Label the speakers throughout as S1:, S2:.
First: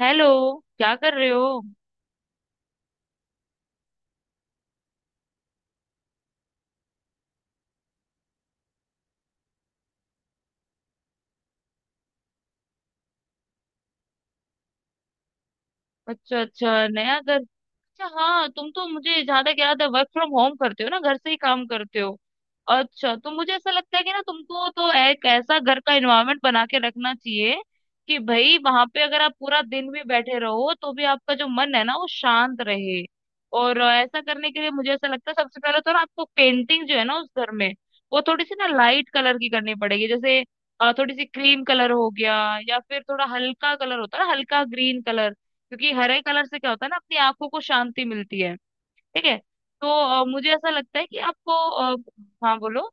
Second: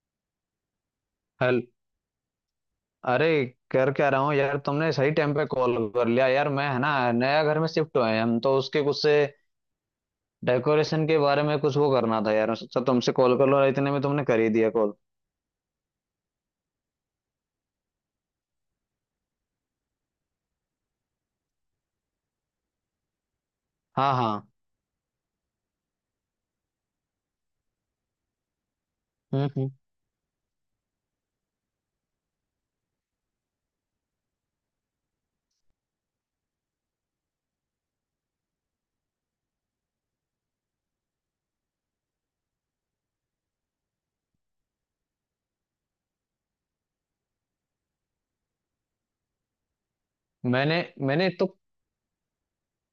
S1: Hello. क्या कर रहे हो?
S2: हेल अरे कर क्या रहा हूँ यार। तुमने सही टाइम पे कॉल कर लिया यार। मैं है ना, नया घर में शिफ्ट हुए हैं हम तो, उसके कुछ से डेकोरेशन के बारे में कुछ वो करना था यार। सोचा तुमसे कॉल कर लो, और इतने में तुमने कर ही दिया कॉल।
S1: अच्छा अच्छा, नया घर। अच्छा हाँ, तुम तो मुझे जहां तक याद है वर्क फ्रॉम होम करते हो ना, घर से ही काम करते हो। अच्छा तो मुझे ऐसा लगता है कि
S2: हाँ
S1: ना
S2: हाँ।
S1: तुमको तो एक ऐसा घर का एनवायरनमेंट बना के रखना चाहिए कि भाई वहां पे अगर आप पूरा
S2: हम्म।
S1: दिन भी बैठे रहो तो भी आपका जो मन है ना वो शांत रहे। और ऐसा करने के लिए मुझे ऐसा लगता है सबसे पहले तो ना आपको पेंटिंग जो है ना उस घर में वो थोड़ी सी ना लाइट कलर की करनी पड़ेगी। जैसे थोड़ी सी क्रीम कलर हो गया, या फिर थोड़ा हल्का कलर होता है ना, हल्का ग्रीन कलर। क्योंकि हरे कलर से क्या होता है ना, अपनी आंखों को शांति मिलती है। ठीक है। तो मुझे ऐसा
S2: मैंने
S1: लगता है कि
S2: मैंने तो
S1: आपको हाँ बोलो।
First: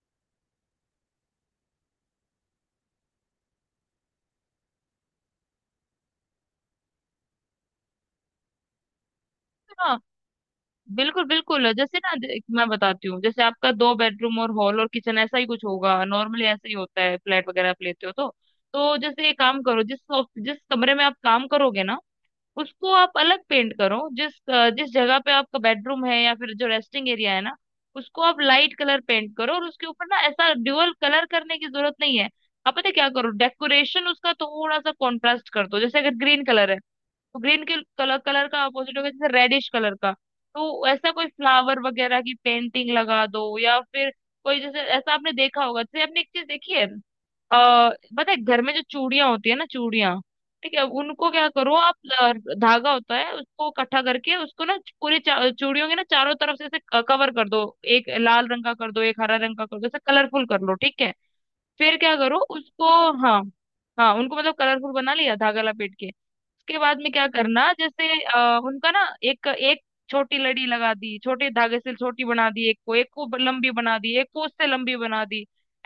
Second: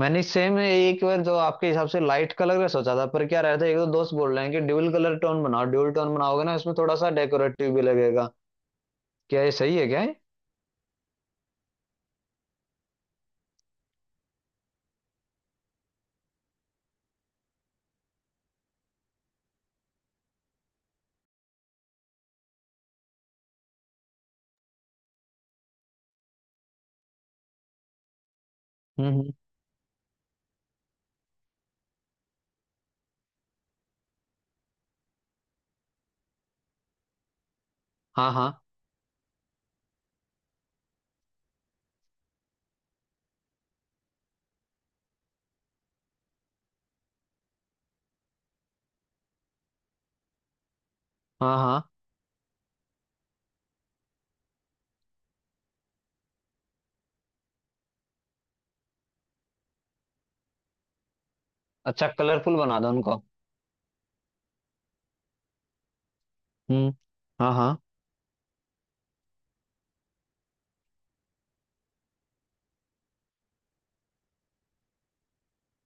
S2: मैंने सेम एक बार जो आपके हिसाब से लाइट कलर का सोचा था, पर क्या रहता है, एक दो दोस्त बोल रहे हैं कि ड्यूल कलर टोन बनाओ। ड्यूल टोन बनाओगे ना, इसमें थोड़ा सा डेकोरेटिव भी लगेगा। क्या ये सही है
S1: हाँ
S2: क्या ये?
S1: बिल्कुल बिल्कुल, जैसे ना मैं बताती हूँ, जैसे आपका 2 बेडरूम और हॉल और किचन ऐसा ही कुछ होगा, नॉर्मली ऐसा ही होता है फ्लैट वगैरह आप लेते हो तो। तो जैसे ये काम करो, जिस जिस कमरे में आप काम करोगे ना उसको आप अलग पेंट करो। जिस जिस जगह पे आपका बेडरूम है या फिर जो रेस्टिंग एरिया है ना उसको आप लाइट कलर
S2: हम्म।
S1: पेंट करो। और उसके ऊपर ना ऐसा ड्यूअल कलर करने की जरूरत नहीं है। आप पता है क्या करो, डेकोरेशन उसका थोड़ा सा कॉन्ट्रास्ट कर दो। जैसे अगर ग्रीन कलर है तो ग्रीन के कलर
S2: हाँ
S1: कलर
S2: हाँ।
S1: का अपोजिट होगा जैसे रेडिश कलर का। तो ऐसा कोई फ्लावर वगैरह की पेंटिंग लगा दो, या फिर कोई, जैसे ऐसा आपने देखा होगा, जैसे आपने एक चीज देखी है। अ पता है घर में जो चूड़ियां होती है ना, चूड़ियां, ठीक है, उनको क्या
S2: हाँ
S1: करो
S2: हाँ।
S1: आप, अ, धागा होता है, उसको इकट्ठा करके उसको ना पूरी चूड़ियों के ना चारों तरफ से ऐसे कवर कर दो। एक लाल रंग का कर दो, एक हरा रंग का कर दो, ऐसे कलरफुल कर लो। ठीक है, फिर
S2: अच्छा,
S1: क्या करो
S2: कलरफुल बना
S1: उसको।
S2: दो उनको।
S1: हाँ, हाँ उनको मतलब कलरफुल बना लिया धागा लपेट के, उसके
S2: हम्म।
S1: बाद में क्या
S2: हाँ
S1: करना,
S2: हाँ।
S1: जैसे उनका ना एक एक छोटी लड़ी लगा दी छोटे धागे से, छोटी बना दी एक को, एक को लंबी बना दी एक को, उससे लंबी बना दी।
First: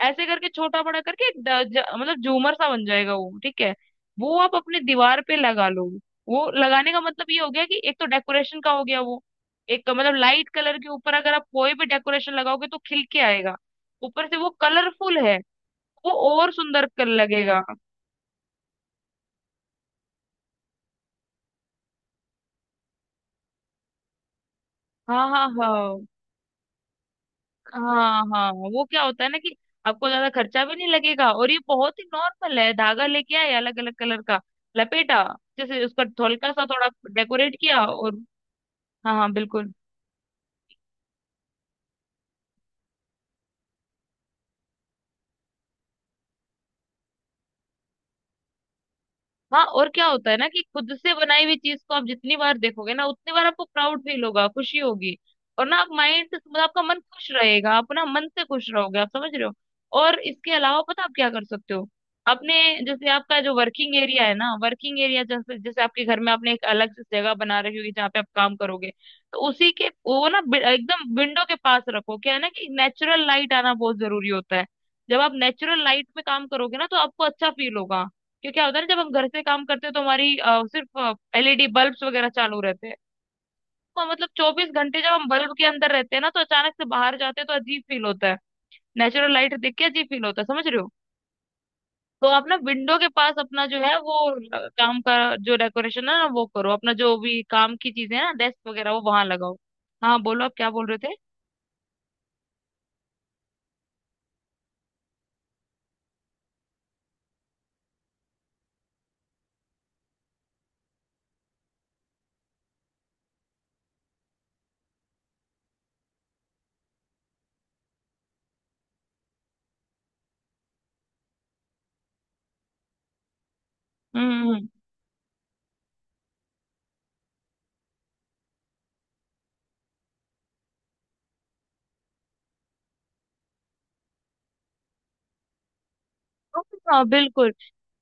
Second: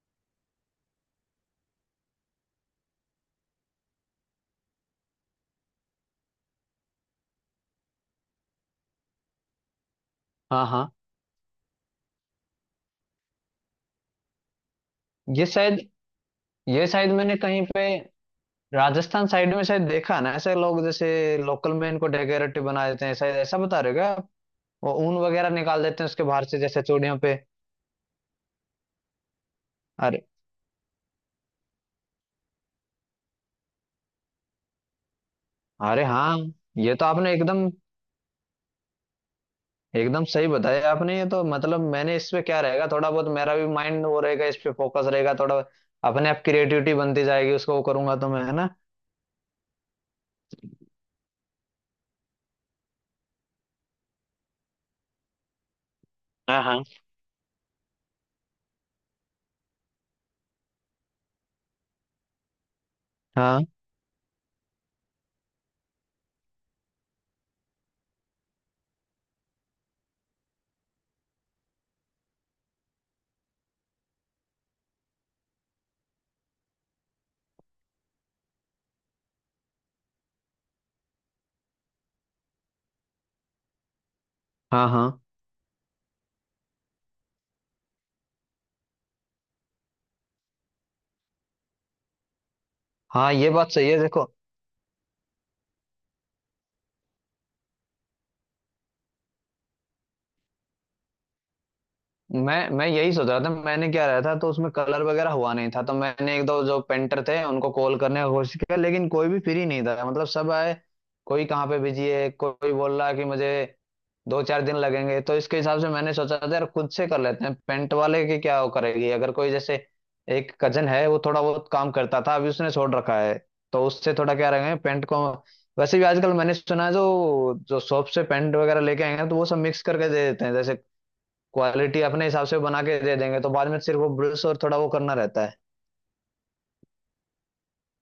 S1: ऐसे करके छोटा बड़ा करके एक मतलब झूमर सा बन जाएगा वो, ठीक है। वो आप अपने दीवार पे लगा लो। वो लगाने का मतलब ये हो गया कि एक तो डेकोरेशन का हो गया वो, एक मतलब लाइट
S2: हाँ
S1: कलर के
S2: हाँ।
S1: ऊपर अगर आप कोई भी डेकोरेशन लगाओगे तो खिल के आएगा। ऊपर से वो कलरफुल है,
S2: ये शायद
S1: वो और सुंदर
S2: ये
S1: कर
S2: शायद मैंने
S1: लगेगा।
S2: कहीं पे, राजस्थान साइड में शायद देखा ना, ऐसे लोग जैसे लोकल में इनको डेकोरेटिव बना देते हैं। शायद ऐसा बता रहे हो क्या आप? वो ऊन
S1: हाँ हाँ
S2: वगैरह निकाल देते
S1: हाँ,
S2: हैं उसके बाहर से जैसे चूड़ियों पे।
S1: हाँ हाँ, वो क्या होता है ना कि आपको
S2: अरे।
S1: ज्यादा खर्चा भी नहीं लगेगा, और ये बहुत ही नॉर्मल है, धागा लेके आए अलग अलग कलर का, लपेटा, जैसे उसका
S2: अरे हाँ,
S1: हल्का सा थोड़ा
S2: ये तो आपने
S1: डेकोरेट
S2: एकदम,
S1: किया, और हाँ हाँ बिल्कुल।
S2: एकदम सही बताया आपने। ये तो मतलब, मैंने इस पे क्या रहेगा, थोड़ा बहुत मेरा भी माइंड वो रहेगा, इस पे फोकस रहेगा थोड़ा। अपने आप क्रिएटिविटी बनती जाएगी, उसको वो करूंगा तो मैं, है ना।
S1: हाँ, और क्या होता है ना कि खुद से बनाई हुई चीज को आप जितनी बार देखोगे ना उतनी बार आपको प्राउड फील होगा, खुशी होगी। और ना आप माइंड से
S2: हाँ
S1: मतलब आपका
S2: हाँ।
S1: मन खुश रहेगा, आप ना मन से खुश रहोगे, आप समझ रहे हो। और इसके अलावा पता आप क्या कर सकते हो, आपने जैसे आपका जो
S2: हाँ
S1: वर्किंग एरिया है ना, वर्किंग एरिया जैसे, जैसे आपके घर में आपने एक अलग से जगह बना रखी होगी जहाँ पे आप काम करोगे, तो उसी के वो ना एकदम विंडो के पास रखो। क्या है ना कि नेचुरल लाइट आना बहुत जरूरी होता है। जब आप नेचुरल लाइट में काम करोगे ना तो आपको अच्छा फील होगा। क्योंकि क्या होता है ना, जब हम घर से काम करते हैं तो हमारी सिर्फ एलईडी बल्ब्स वगैरह चालू रहते हैं। तो मतलब चौबीस
S2: हाँ।
S1: घंटे
S2: हाँ
S1: जब हम बल्ब के अंदर रहते हैं ना तो अचानक से बाहर जाते हैं तो अजीब फील होता है। नेचुरल लाइट देख के अजीब फील होता है, समझ रहे हो। तो आप ना विंडो के
S2: हाँ,
S1: पास
S2: ये
S1: अपना
S2: बात
S1: जो
S2: सही
S1: है
S2: है
S1: वो
S2: देखो।
S1: काम का जो डेकोरेशन है ना वो करो, अपना जो भी काम की चीजें हैं ना, डेस्क वगैरह वो वहां लगाओ। हाँ बोलो, आप क्या बोल रहे थे?
S2: मैं यही सोच रहा था। मैंने क्या रहा था तो उसमें कलर वगैरह हुआ नहीं था, तो मैंने एक दो जो पेंटर थे उनको कॉल करने की कोशिश किया, लेकिन कोई भी फ्री नहीं था, मतलब सब आए। कोई कहाँ पे बिजी है, कोई बोल रहा है कि मुझे दो चार दिन लगेंगे। तो इसके हिसाब से मैंने सोचा था यार, खुद से कर लेते हैं, पेंट वाले की क्या वो करेगी। अगर कोई जैसे, एक कजन है वो थोड़ा बहुत काम करता था, अभी उसने छोड़ रखा है, तो उससे थोड़ा
S1: हम्म
S2: क्या
S1: हम्म,
S2: रहेंगे पेंट को। वैसे भी आजकल मैंने सुना है, जो जो शॉप से पेंट वगैरह लेके आएंगे तो वो सब मिक्स करके दे देते हैं, जैसे क्वालिटी अपने हिसाब से बना के दे देंगे, तो बाद में सिर्फ वो ब्रश और थोड़ा वो करना रहता है।
S1: हाँ बिल्कुल,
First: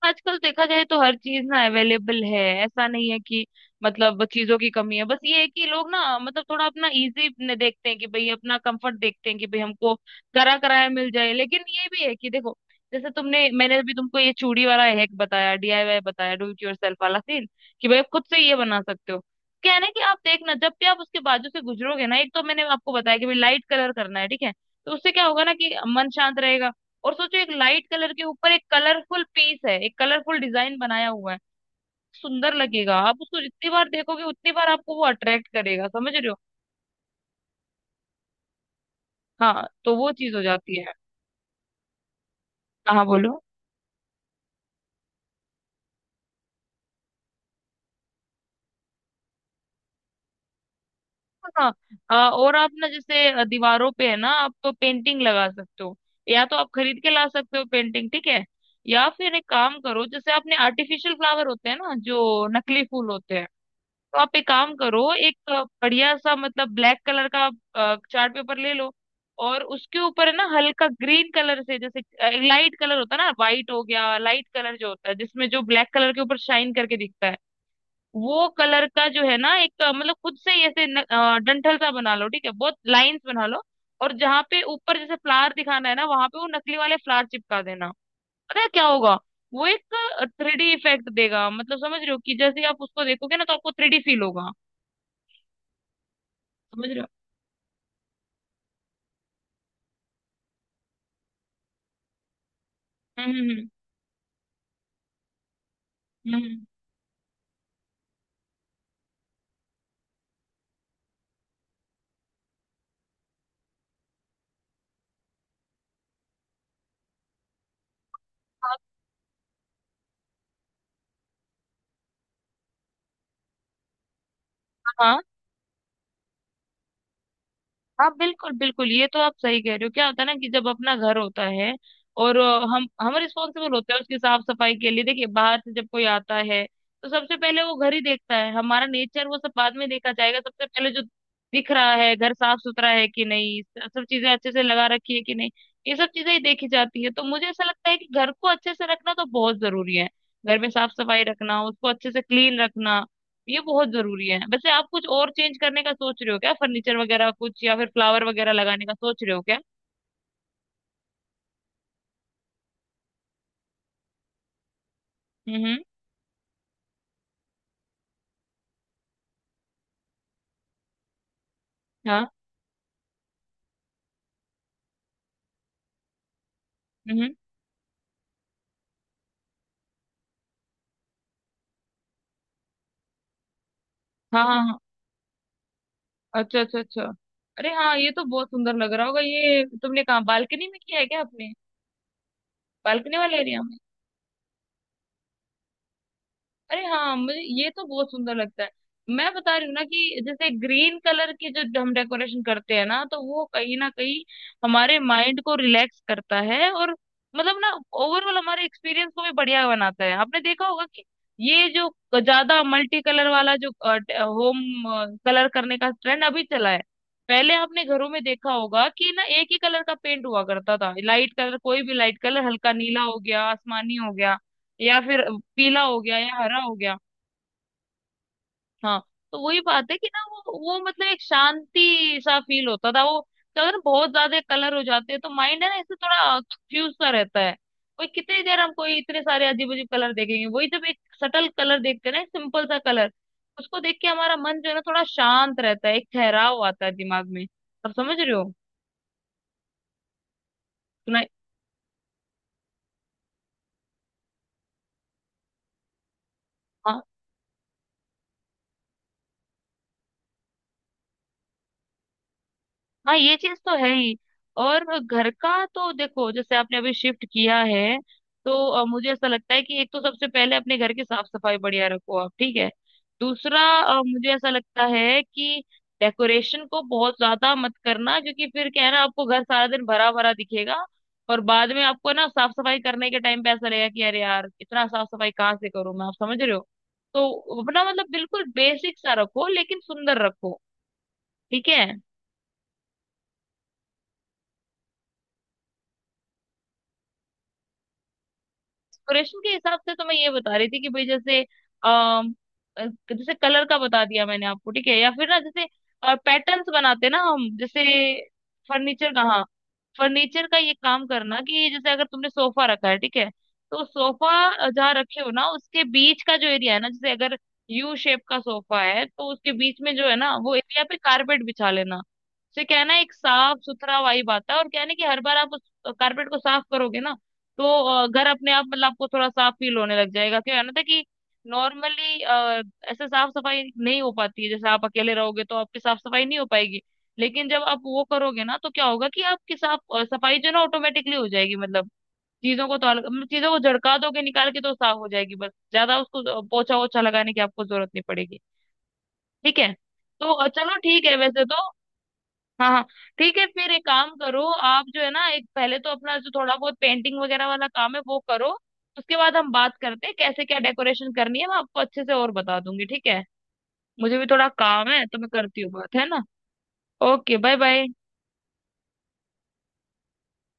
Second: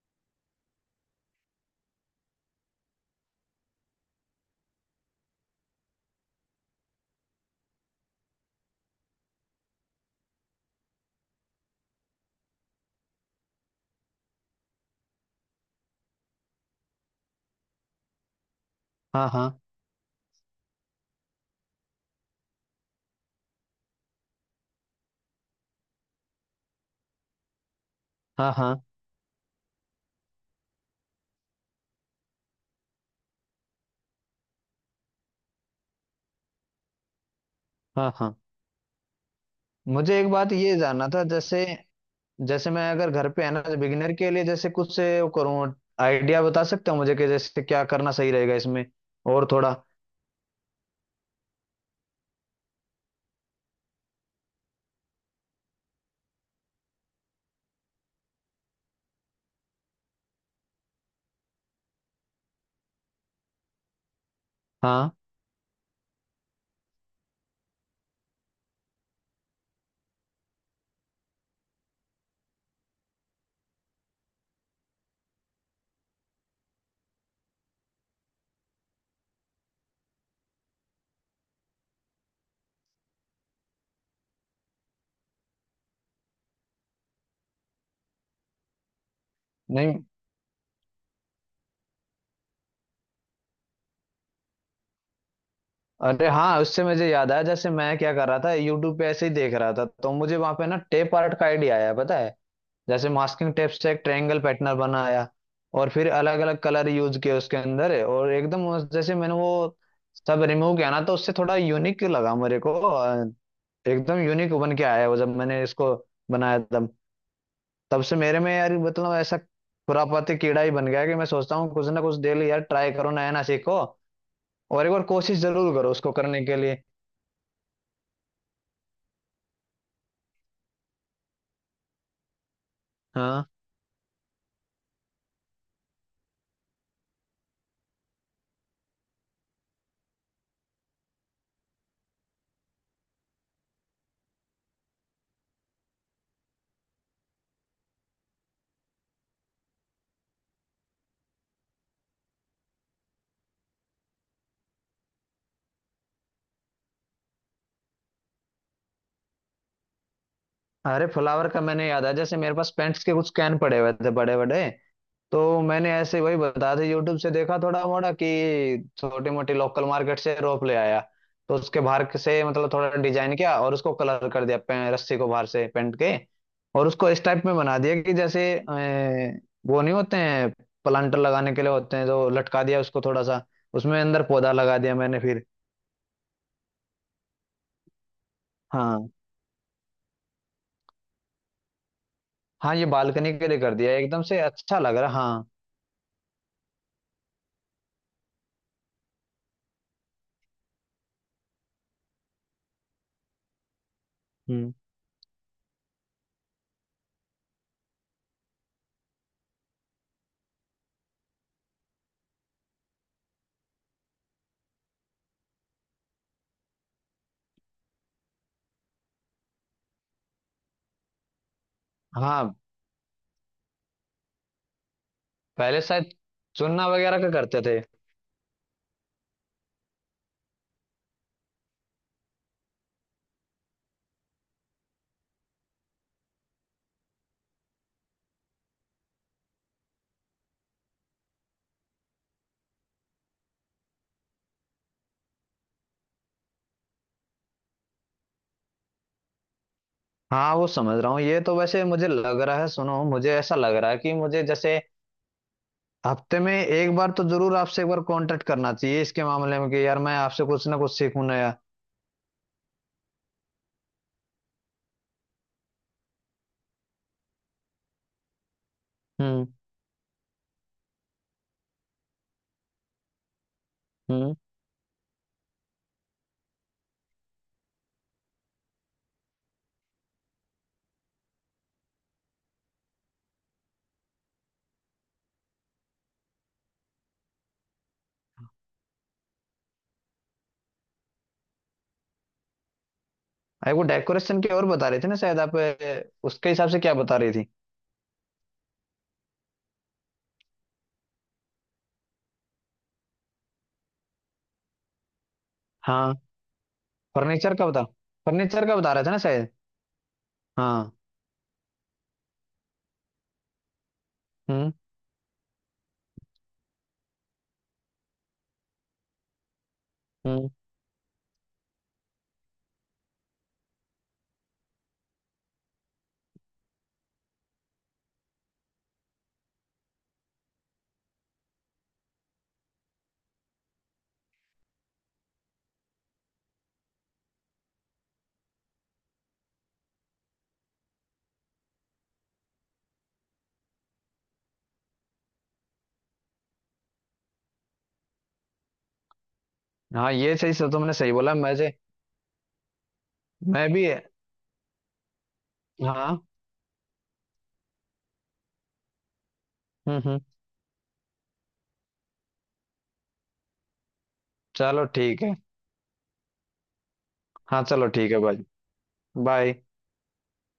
S1: आजकल देखा जाए तो हर चीज ना अवेलेबल है। ऐसा नहीं है कि मतलब चीजों की कमी है, बस ये है कि लोग ना मतलब थोड़ा अपना इजी देखते हैं कि भाई अपना कंफर्ट देखते हैं कि भाई हमको करा कराया मिल जाए। लेकिन ये भी है कि देखो, जैसे तुमने, मैंने अभी तुमको ये चूड़ी वाला हैक बताया, डीआईवाई बताया, डू इट योरसेल्फ वाला सीन, कि भाई आप खुद से ये बना सकते हो।
S2: हाँ हाँ।
S1: क्या है ना कि आप देखना, जब भी आप उसके बाजू से गुजरोगे ना, एक तो मैंने आपको बताया कि भाई लाइट कलर करना है, ठीक है, तो उससे क्या होगा ना कि मन शांत रहेगा। और सोचो, एक लाइट कलर के ऊपर
S2: हाँ
S1: एक
S2: हाँ।
S1: कलरफुल पीस है, एक कलरफुल डिजाइन बनाया हुआ है, सुंदर लगेगा। आप उसको जितनी बार देखोगे उतनी बार आपको वो अट्रैक्ट करेगा, समझ रहे हो।
S2: हाँ हाँ।
S1: हाँ तो वो
S2: मुझे एक
S1: चीज हो
S2: बात ये
S1: जाती है।
S2: जानना था, जैसे, जैसे मैं
S1: हाँ
S2: अगर घर
S1: बोलो।
S2: पे, है ना, बिगिनर के लिए जैसे कुछ से वो करूँ, आइडिया बता सकते हो मुझे, कि जैसे क्या करना सही रहेगा इसमें, और थोड़ा।
S1: हाँ और आप ना जैसे दीवारों पे है ना, आप तो पेंटिंग लगा सकते हो, या तो आप खरीद के ला सकते हो पेंटिंग, ठीक है, या फिर एक काम करो, जैसे आपने आर्टिफिशियल फ्लावर होते हैं ना, जो नकली फूल होते हैं, तो आप एक काम
S2: हाँ।
S1: करो, एक बढ़िया सा मतलब ब्लैक कलर का चार्ट पेपर ले लो। और उसके ऊपर है ना हल्का ग्रीन कलर से जैसे, लाइट कलर होता है ना, वाइट हो गया, लाइट कलर जो होता है, जिसमें जो ब्लैक कलर के ऊपर शाइन करके दिखता है, वो कलर का जो है ना एक मतलब खुद से ही ऐसे डंठल सा बना लो, ठीक है, बहुत लाइंस बना लो। और जहाँ पे ऊपर जैसे फ्लावर दिखाना है ना वहां पे वो नकली वाले फ्लावर चिपका देना। पता है क्या होगा, वो एक
S2: नहीं।
S1: थ्री डी इफेक्ट देगा, मतलब समझ रहे हो कि जैसे आप उसको देखोगे ना तो आपको थ्री डी फील होगा,
S2: अरे हाँ, उससे
S1: समझ रहे हो।
S2: मुझे याद आया, जैसे मैं क्या कर रहा था, यूट्यूब पे ऐसे ही देख रहा था, तो मुझे वहां पे ना टेप आर्ट का आइडिया आया, पता है। जैसे
S1: हम्म
S2: मास्किंग
S1: हम्म
S2: टेप से एक ट्रायंगल पैटर्न बनाया, और फिर
S1: हम्म
S2: अलग अलग
S1: हम्म।
S2: कलर यूज किए उसके अंदर, और एकदम जैसे मैंने वो सब रिमूव किया ना, तो उससे थोड़ा यूनिक लगा मेरे को। एकदम यूनिक बन के आया वो, जब मैंने इसको बनाया। तब, तब से मेरे में यार मतलब ऐसा खुरापाती कीड़ा ही बन गया, कि मैं सोचता हूँ कुछ ना कुछ डेली यार ट्राई करो, नया ना सीखो, और एक बार
S1: हाँ
S2: कोशिश जरूर करो उसको करने के लिए।
S1: हाँ बिल्कुल बिल्कुल, ये तो आप सही कह रहे हो। क्या होता है ना कि जब अपना घर होता है, और हम
S2: हाँ।
S1: रिस्पॉन्सिबल होते हैं उसकी साफ सफाई के लिए। देखिए बाहर से जब कोई आता है तो सबसे पहले वो घर ही देखता है, हमारा नेचर वो सब बाद में देखा जाएगा। सबसे पहले जो दिख रहा है, घर साफ सुथरा है कि नहीं, सब चीजें अच्छे से लगा रखी है कि नहीं, ये सब चीजें ही देखी जाती है। तो मुझे ऐसा लगता है कि घर को अच्छे से रखना तो बहुत जरूरी है, घर में साफ सफाई रखना, उसको अच्छे से क्लीन रखना, ये बहुत जरूरी है। वैसे आप कुछ और चेंज करने का सोच रहे हो क्या, फर्नीचर वगैरह कुछ, या फिर फ्लावर वगैरह लगाने का सोच रहे हो क्या?
S2: अरे फ्लावर का, मैंने याद आया, जैसे मेरे पास पेंट्स के कुछ कैन पड़े हुए थे बड़े बड़े, तो
S1: हम्म हम्म,
S2: मैंने ऐसे वही बता दिया, यूट्यूब से देखा थोड़ा मोड़ा, कि छोटी मोटी लोकल मार्केट से रोप ले आया। तो उसके बाहर
S1: हाँ
S2: से मतलब थोड़ा डिजाइन किया और उसको कलर कर दिया, रस्सी को बाहर से पेंट के, और उसको इस
S1: हम्म
S2: टाइप में बना दिया कि जैसे, वो नहीं होते हैं प्लांटर लगाने के लिए, होते हैं जो, लटका दिया उसको थोड़ा सा, उसमें अंदर
S1: हाँ
S2: पौधा
S1: हाँ
S2: लगा
S1: हाँ,
S2: दिया मैंने फिर।
S1: अच्छा अच्छा अच्छा। अरे हाँ, ये तो बहुत सुंदर लग रहा
S2: हाँ।
S1: होगा। ये तुमने कहा बालकनी में किया है क्या आपने?
S2: हाँ, ये
S1: बालकनी
S2: बालकनी
S1: वाले
S2: के लिए
S1: एरिया,
S2: कर दिया, एकदम से अच्छा लग रहा, हाँ।
S1: अरे हाँ मुझे ये तो बहुत सुंदर लगता है। मैं बता रही हूँ ना कि जैसे ग्रीन कलर की जो हम डेकोरेशन करते हैं ना तो वो कहीं ना कहीं
S2: हम्म।
S1: हमारे माइंड को रिलैक्स करता है। और मतलब ना ओवरऑल हमारे एक्सपीरियंस को भी बढ़िया बनाता है। आपने देखा होगा कि ये जो ज्यादा मल्टी कलर वाला जो होम कलर करने का ट्रेंड अभी चला है, पहले आपने घरों में देखा होगा कि ना एक ही कलर का पेंट हुआ करता था, लाइट कलर, कोई भी लाइट कलर,
S2: हाँ।
S1: हल्का नीला हो गया, आसमानी हो गया, या फिर पीला
S2: पहले
S1: हो
S2: शायद
S1: गया, या हरा हो
S2: चुनना
S1: गया।
S2: वगैरह का करते थे।
S1: हाँ, तो वही बात है कि ना वो मतलब एक शांति सा फील होता था। वो क्या होता है ना बहुत ज्यादा कलर हो जाते हैं तो माइंड है ना इससे थोड़ा कंफ्यूज सा रहता है। वही कितनी देर हम कोई इतने सारे अजीब अजीब कलर देखेंगे, वही जब एक सटल कलर देखते हैं ना, सिंपल सा कलर, उसको देख के हमारा मन जो है ना थोड़ा शांत रहता है, एक ठहराव आता है दिमाग में, आप समझ रहे हो।
S2: हाँ, वो समझ रहा
S1: सुना।
S2: हूँ। ये तो वैसे मुझे लग रहा है, सुनो, मुझे ऐसा लग रहा है कि मुझे जैसे हफ्ते में एक बार तो जरूर आपसे एक बार कांटेक्ट करना चाहिए इसके मामले में, कि यार मैं आपसे कुछ ना कुछ सीखूं नया।
S1: हाँ ये चीज तो है ही। और घर का तो देखो, जैसे आपने अभी शिफ्ट किया है तो मुझे ऐसा
S2: हम्म
S1: लगता है कि एक तो सबसे पहले अपने घर की साफ सफाई बढ़िया रखो आप, ठीक है। दूसरा मुझे
S2: हम्म।
S1: ऐसा लगता है कि डेकोरेशन को बहुत ज्यादा मत करना, क्योंकि फिर क्या है ना आपको घर सारा दिन भरा भरा दिखेगा। और बाद में आपको ना साफ सफाई करने के टाइम पे ऐसा लगेगा कि अरे यार इतना साफ सफाई कहाँ से करूँ मैं, आप समझ रहे हो। तो अपना मतलब बिल्कुल बेसिक सा रखो, लेकिन सुंदर रखो, ठीक है।
S2: अरे, वो डेकोरेशन की और बता रही थी ना शायद आप, उसके हिसाब से क्या बता रही थी।
S1: डेकोरेशन के हिसाब से तो मैं ये बता रही थी कि भाई जैसे अम, अ, जैसे कलर का बता दिया मैंने आपको, ठीक है, या फिर ना जैसे
S2: हाँ,
S1: पैटर्न्स बनाते ना हम,
S2: फर्नीचर का
S1: जैसे
S2: बता, फर्नीचर का बता रहे थे
S1: फर्नीचर
S2: ना
S1: का, हाँ
S2: शायद।
S1: फर्नीचर का ये
S2: हाँ।
S1: काम करना कि जैसे अगर तुमने सोफा रखा है, ठीक है, तो सोफा
S2: हम्म
S1: जहाँ रखे हो ना उसके बीच का जो एरिया है ना, जैसे अगर यू शेप का सोफा है तो उसके बीच में जो है ना
S2: हम्म।
S1: वो एरिया पे कारपेट बिछा लेना। उससे क्या है ना एक साफ सुथरा वाइब आता है, और क्या है ना कि हर बार आप उस कारपेट को साफ करोगे ना, तो घर अपने आप मतलब आपको थोड़ा साफ फील होने लग जाएगा। क्या है ना था कि नॉर्मली ऐसे साफ सफाई नहीं हो पाती है, जैसे आप अकेले रहोगे तो आपकी साफ सफाई नहीं हो पाएगी, लेकिन जब आप वो करोगे ना तो क्या होगा कि आपकी साफ सफाई जो है ना ऑटोमेटिकली हो जाएगी, मतलब चीजों को तो मतलब चीजों को झड़का दोगे निकाल के तो साफ हो जाएगी, बस ज्यादा उसको पोछा वोछा लगाने की आपको जरूरत नहीं पड़ेगी, ठीक है।
S2: हाँ,
S1: तो
S2: ये सही से तो
S1: चलो
S2: तुमने
S1: ठीक
S2: सही
S1: है।
S2: बोला।
S1: वैसे तो हाँ हाँ ठीक है,
S2: मैं
S1: फिर एक
S2: भी,
S1: काम करो आप जो है ना, एक पहले तो अपना
S2: हाँ।
S1: जो थोड़ा बहुत पेंटिंग वगैरह वाला काम है वो करो, उसके बाद हम बात करते हैं
S2: हम्म।
S1: कैसे क्या डेकोरेशन करनी है, मैं आपको अच्छे से और बता दूंगी, ठीक है। मुझे भी थोड़ा
S2: चलो
S1: काम है तो
S2: ठीक
S1: मैं
S2: है।
S1: करती हूँ बात, है ना। ओके बाय
S2: हाँ
S1: बाय।
S2: चलो ठीक है भाई। बाय।